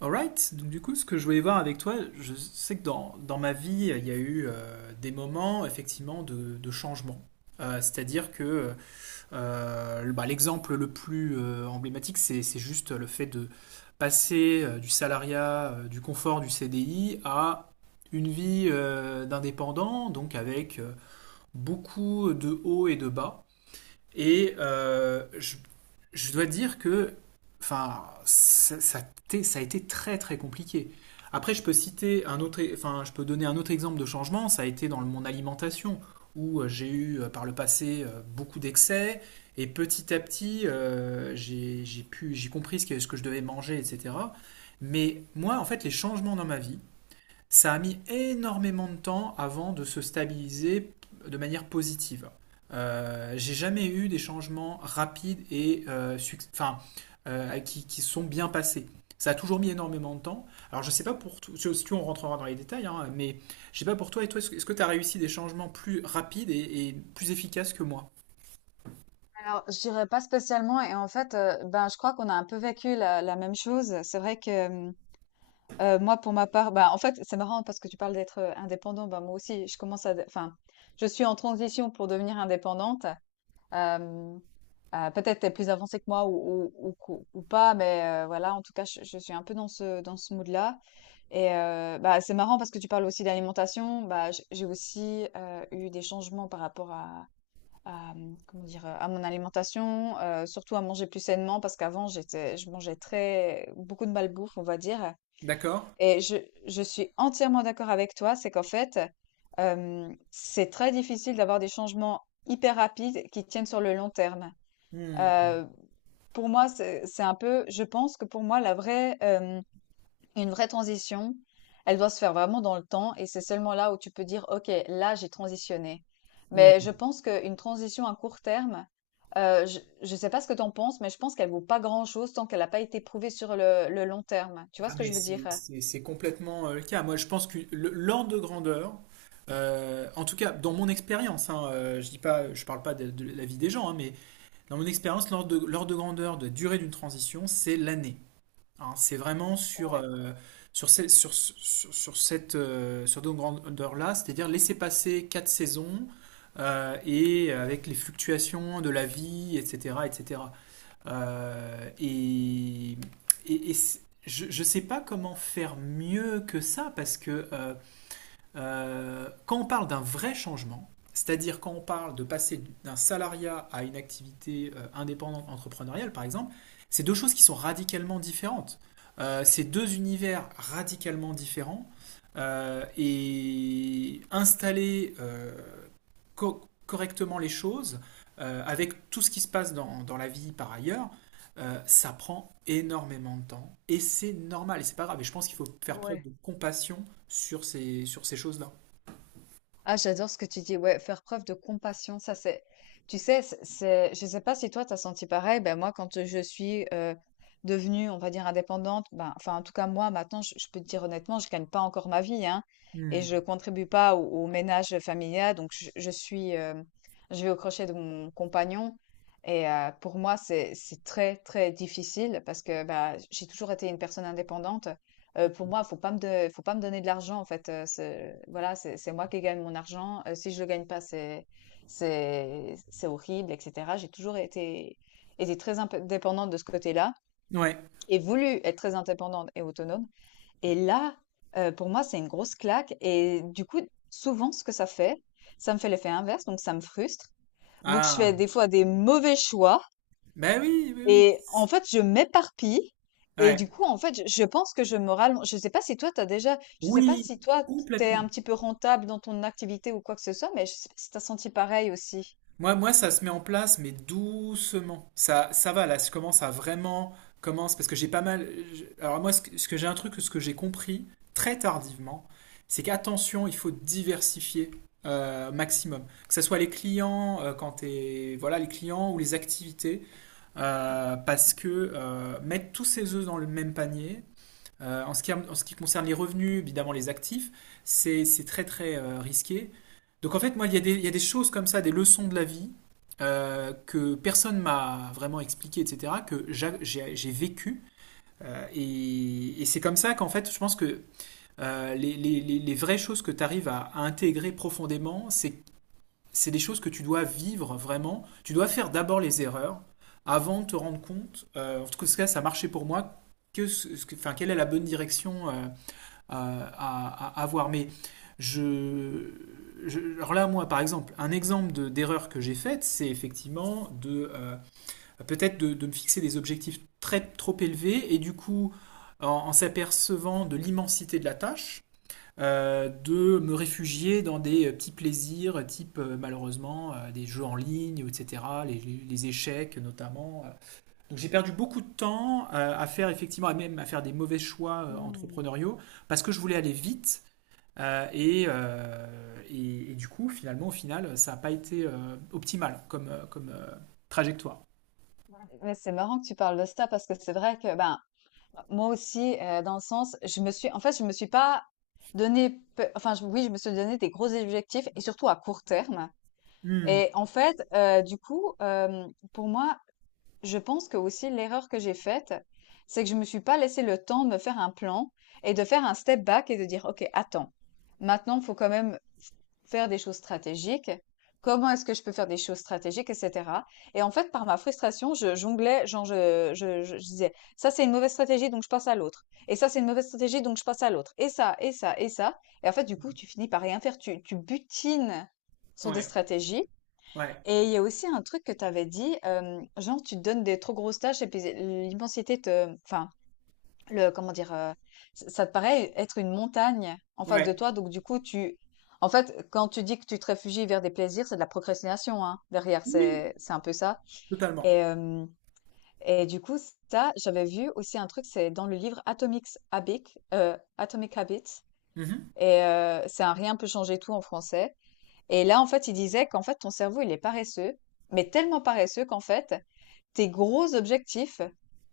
Alright, donc du coup, ce que je voulais voir avec toi, je sais que dans ma vie, il y a eu des moments effectivement de changement. C'est-à-dire que bah, l'exemple le plus emblématique, c'est juste le fait de passer du salariat, du confort du CDI à une vie d'indépendant, donc avec beaucoup de hauts et de bas. Et je dois dire que enfin, ça ça a été très très compliqué. Après, je peux citer un autre, enfin, je peux donner un autre exemple de changement. Ça a été dans mon alimentation où j'ai eu par le passé beaucoup d'excès et petit à petit, j'ai pu, j'ai compris ce que je devais manger, etc. Mais moi, en fait, les changements dans ma vie, ça a mis énormément de temps avant de se stabiliser de manière positive. J'ai jamais eu des changements rapides et enfin, qui sont bien passés. Ça a toujours mis énormément de temps. Alors je sais pas pour toi, si tu on rentrera dans les détails, hein, mais je sais pas pour toi et toi, est-ce que tu as réussi des changements plus rapides et plus efficaces que moi? Alors, je dirais pas spécialement. Et en fait, ben, je crois qu'on a un peu vécu la même chose. C'est vrai que euh, moi, pour ma part, ben, en fait, c'est marrant parce que tu parles d'être indépendant. Ben, moi aussi, je commence à, de- enfin, je suis en transition pour devenir indépendante. Euh, Peut-être t'es plus avancée que moi ou pas, mais voilà. En tout cas, je suis un peu dans ce mood-là. Et bah, c'est marrant parce que tu parles aussi d'alimentation. Bah, j'ai aussi eu des changements par rapport à comment dire? À mon alimentation, surtout à manger plus sainement parce qu'avant j'étais je mangeais très beaucoup de malbouffe, on va dire, D'accord? et je suis entièrement d'accord avec toi. C'est qu'en fait, c'est très difficile d'avoir des changements hyper rapides qui tiennent sur le long terme. Hmm. Heu, pour moi, c'est un peu, je pense que pour moi la vraie, hem une vraie transition, elle doit se faire vraiment dans le temps, et c'est seulement là où tu peux dire, OK, là, j'ai transitionné. Hmm. Mais je pense qu'une transition à court terme, je ne sais pas ce que tu en penses, mais je pense qu'elle vaut pas grand-chose tant qu'elle n'a pas été prouvée sur le long terme. Tu vois Ah, ce que je mais veux dire? C'est complètement le cas. Moi, je pense que l'ordre de grandeur, en tout cas dans mon expérience, hein, je dis pas, je parle pas de la vie des gens, hein, mais dans mon expérience, l'ordre de grandeur de durée d'une transition, c'est l'année. Hein. C'est vraiment sur, Ouais, sur cette grandeur-là, c'est-à-dire laisser passer quatre saisons et avec les fluctuations de la vie, etc., etc. Euh, et, et- et c- je ne sais pas comment faire mieux que ça, parce que quand on parle d'un vrai changement, c'est-à-dire quand on parle de passer d'un salariat à une activité indépendante entrepreneuriale, par exemple, c'est deux choses qui sont radicalement différentes. C'est deux univers radicalement différents. Et installer correctement les choses, avec tout ce qui se passe dans la vie par ailleurs, ça prend énormément de temps. Et c'est normal, et c'est pas grave. Et je pense qu'il faut faire preuve ouais. de compassion sur ces choses-là. Ah, j'adore ce que tu dis. Ouais, faire preuve de compassion, ça c'est. Tu sais, je sais pas si toi t'as senti pareil. Ben moi, quand je suis devenue, on va dire indépendante, ben enfin en tout cas moi maintenant, je peux te dire honnêtement, je gagne pas encore ma vie, hein, et Hmm. je contribue pas au ménage familial. Donc je suis, je vais au crochet de mon compagnon. Et pour moi, c'est très très difficile parce que bah, j'ai toujours été une personne indépendante. Pour moi, faut pas me donner de l'argent en fait, c'est voilà, c'est moi qui gagne mon argent, si je le gagne pas, c'est horrible et cetera. J'ai toujours été très indépendante de ce côté-là Ouais. et voulu être très indépendante et autonome, et là, pour moi, c'est une grosse claque, et du coup, souvent, ce que ça fait, ça me fait l'effet inverse, donc ça me frustre. Donc je fais Ah. des fois des mauvais choix, Ben oui, oui, oui. et en fait, je m'éparpille, et Ouais. du coup, en fait, je pense que je me rallonge. Je sais pas si toi, t'as déjà, je sais pas Oui, si toi, t'es complètement. un petit peu rentable dans ton activité ou quoi que ce soit, mais je sais pas si t'as senti pareil aussi. Moi, ça se met en place, mais doucement. Ça va, là, je commence à vraiment commence parce que j'ai pas mal. Alors moi, ce que j'ai un truc, ce que j'ai compris très tardivement, c'est qu'attention, il faut diversifier maximum. Que ce soit les clients, quand t'es, voilà, les clients ou les activités, parce que mettre tous ses œufs dans le même panier, en ce qui concerne les revenus, évidemment les actifs, c'est très très risqué. Donc en fait, moi, il y a des choses comme ça, des leçons de la vie que personne m'a vraiment expliqué, etc., que j'ai vécu. Et c'est comme ça qu'en fait, je pense que les vraies choses que tu arrives à intégrer profondément, c'est des choses que tu dois vivre vraiment. Tu dois faire d'abord les erreurs avant de te rendre compte, en tout cas ça a marché pour moi, que, ce- ce que- enfin, quelle est la bonne direction à avoir. Mais je, alors là, moi, par exemple, un exemple d'erreur que j'ai faite, c'est effectivement de peut-être de me fixer des objectifs très trop élevés et du coup, en s'apercevant de l'immensité de la tâche, de me réfugier dans des petits plaisirs, type malheureusement des jeux en ligne, etc., les échecs notamment, donc j'ai perdu beaucoup de temps à faire effectivement, à même à faire des mauvais choix Hmm. entrepreneuriaux parce que je voulais aller vite euh, et, euh, et du coup finalement au final ça n'a pas été optimal comme trajectoire. Ouais, c'est marrant que tu parles de ça parce que c'est vrai que ben moi aussi dans le sens je me suis pas donné, oui je me suis donné des gros objectifs et surtout à court terme. Hmm. Et en fait, du coup pour moi je pense que aussi l'erreur que j'ai faite, c'est que je me suis pas laissé le temps de me faire un plan et de faire un step back et de dire, OK, attends, maintenant, il faut quand même faire des choses stratégiques. Comment est-ce que je peux faire des choses stratégiques, etc. Et en fait, par ma frustration, je jonglais, genre je disais, ça c'est une mauvaise stratégie, donc je passe à l'autre. Et ça c'est une mauvaise stratégie, donc je passe à l'autre. Et ça, et ça, et ça. Et en fait, du coup, tu finis par rien faire. Tu butines sur des Ouais, stratégies, ouais, et il y a aussi un truc que tu avais dit, genre tu te donnes des trop grosses tâches et puis l'immensité te enfin, le comment dire? Ç Ça te paraît être une montagne en face de ouais. toi, donc du coup tu en fait, quand tu dis que tu te réfugies vers des plaisirs, c'est de la procrastination, hein, derrière, Oui, c'est un peu ça. Et totalement. hem et du coup Ça, j'avais vu aussi un truc, c'est dans le livre Atomic Habits, Mhm. et c'est Un rien peut changer tout en français. Et là, en fait, il disait qu'en fait, ton cerveau, il est paresseux, mais tellement paresseux qu'en fait, tes gros objectifs,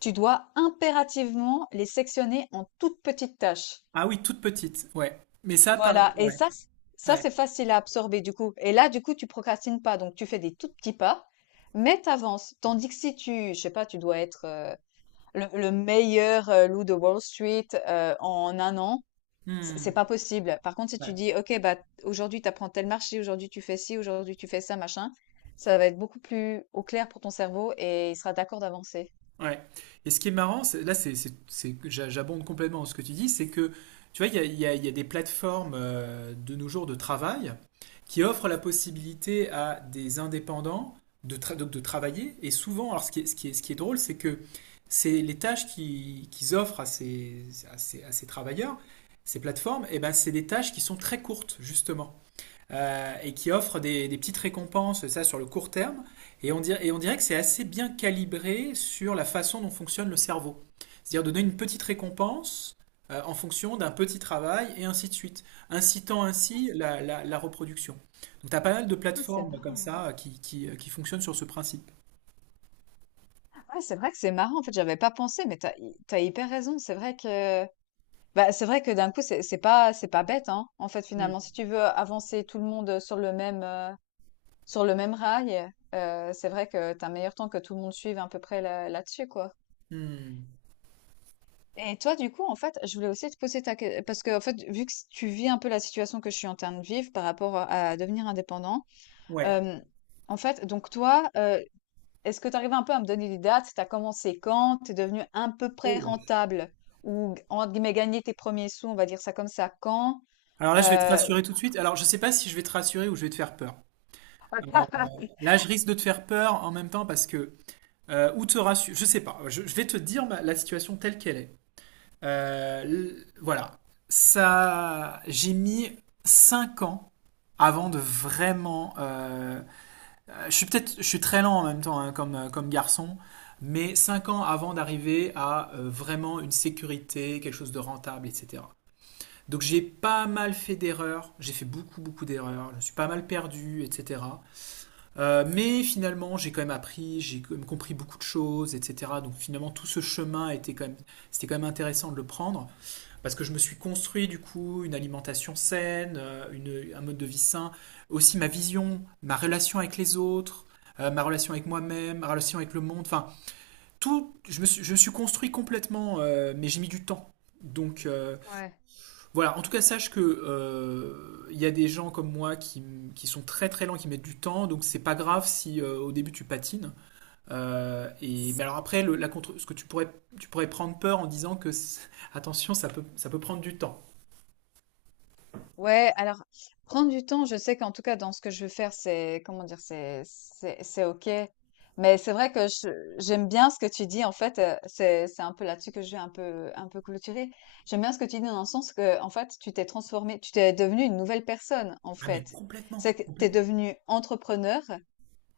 tu dois impérativement les sectionner en toutes petites tâches. Ah oui, toute petite, ouais. Mais ça, pareil, Voilà. Ouais, Ça, ouais. c'est facile à absorber, du coup. Et là, du coup, tu procrastines pas. Donc, tu fais des tout petits pas, mais t'avances. Tandis que si tu, je sais pas, tu dois être le meilleur loup de Wall Street en un an, c'est Hmm. pas possible. Par contre, si Ouais. tu dis, OK, bah, aujourd'hui, tu apprends tel marché, aujourd'hui, tu fais ci, aujourd'hui, tu fais ça, machin, ça va être beaucoup plus au clair pour ton cerveau et il sera d'accord d'avancer. Ouais. Et ce qui est marrant, là, j'abonde complètement dans ce que tu dis, c'est que, tu vois, il y a, il y a- il y a des plateformes de nos jours de travail qui offrent la possibilité à des indépendants donc de travailler. Et souvent, alors ce qui est, ce qui est- ce qui est drôle, c'est que c'est les tâches qu'ils offrent à ces, à ces travailleurs, ces plateformes, et ben, c'est des tâches qui sont très courtes, justement et qui offre des petites récompenses, ça sur le court terme. Et on dirait que c'est assez bien calibré sur la façon dont fonctionne le cerveau. C'est-à-dire donner une petite récompense en fonction d'un petit travail et ainsi de suite, incitant Ah, ainsi c- la reproduction. Donc tu as pas mal de c'est plateformes comme marrant. Ouais, ça qui fonctionnent sur ce principe. Ouais, c'est vrai que c'est marrant. En fait, j'avais pas pensé, mais t'as hyper raison. C'est vrai que, bah, c'est vrai que d'un coup, c'est pas bête, hein. En fait, Hmm. finalement, si tu veux avancer tout le monde sur le même rail, c'est vrai que t'as un meilleur temps que tout le monde suive à peu près là, là-dessus, quoi. Hmm. Et toi, du coup, en fait, je voulais aussi te poser ta question, parce que, en fait, vu que tu vis un peu la situation que je suis en train de vivre par rapport à devenir indépendant, Ouais. euh, en fait, donc toi, est-ce que tu arrives un peu à me donner des dates? Tu as commencé quand? Tu es devenu à peu Oh près là là. rentable? Ou, entre guillemets, gagner tes premiers sous, on va dire ça comme ça, quand? Alors là, je vais te Euh, rassurer tout de suite. Alors, je sais pas si je vais te rassurer ou je vais te faire peur. Là, je risque de te faire peur en même temps parce que ou te rassurer. Je sais pas. Je vais te dire la situation telle qu'elle est. Voilà. Ça, j'ai mis 5 ans avant de vraiment. Je suis très lent en même temps hein, comme garçon, mais 5 ans avant d'arriver à vraiment une sécurité, quelque chose de rentable, etc. Donc j'ai pas mal fait d'erreurs. J'ai fait beaucoup beaucoup d'erreurs. Je me suis pas mal perdu, etc. Mais finalement, j'ai quand même appris, j'ai quand même compris beaucoup de choses, etc. Donc finalement, tout ce chemin était quand même, c'était quand même intéressant de le prendre parce que je me suis construit du coup une alimentation saine, un mode de vie sain, aussi ma vision, ma relation avec les autres, ma relation avec moi-même, ma relation avec le monde. Enfin, tout, je me suis construit complètement, mais j'ai mis du temps. Donc Ouais. voilà, en tout cas, sache que il y a des gens comme moi qui sont très très lents, qui mettent du temps, donc c'est pas grave si au début tu patines. Et mais alors après, la contre, ce que tu pourrais prendre peur en disant que attention, ça peut prendre du temps. Ouais, alors prendre du temps, je sais qu'en tout cas dans ce que je veux faire, c'est comment dire, c'est OK. Mais c'est vrai que j'aime bien ce que tu dis en fait, c'est un peu là-dessus que je vais un peu clôturer. J'aime bien ce que tu dis dans le sens que en fait, tu t'es transformé, tu t'es devenu une nouvelle personne en Ah mais fait. C'est complètement, que t'es complètement. devenu entrepreneur,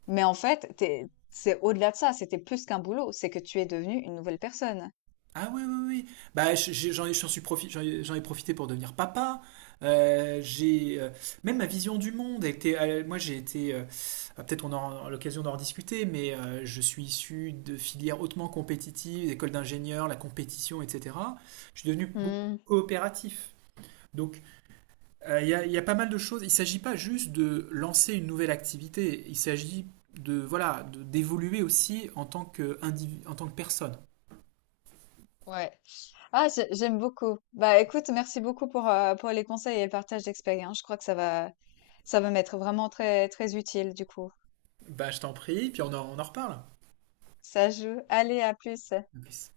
mais en fait, t'es c'est au-delà de ça, c'était plus qu'un boulot, c'est que tu es devenu une nouvelle personne. Ah oui, oui, oui. Bah, j'en ai, j'en suis profi- j'en ai profité pour devenir papa. Euh, j'ai, euh, Même ma vision du monde a été. Moi, j'ai été. Ah, peut-être on aura l'occasion d'en rediscuter, mais je suis issu de filières hautement compétitives, école d'ingénieurs, la compétition, etc. Je suis devenu beaucoup Hmm, plus coopératif. Donc, il y a pas mal de choses. Il ne s'agit pas juste de lancer une nouvelle activité. Il s'agit voilà, d'évoluer aussi en tant que personne. ouais. J'aime beaucoup. Bah, écoute, merci beaucoup pour les conseils et le partage d'expérience. Je crois que ça va m'être vraiment très, très utile, du coup. Bah, je t'en prie, puis on en reparle. Ça joue. Allez, à plus. Peace.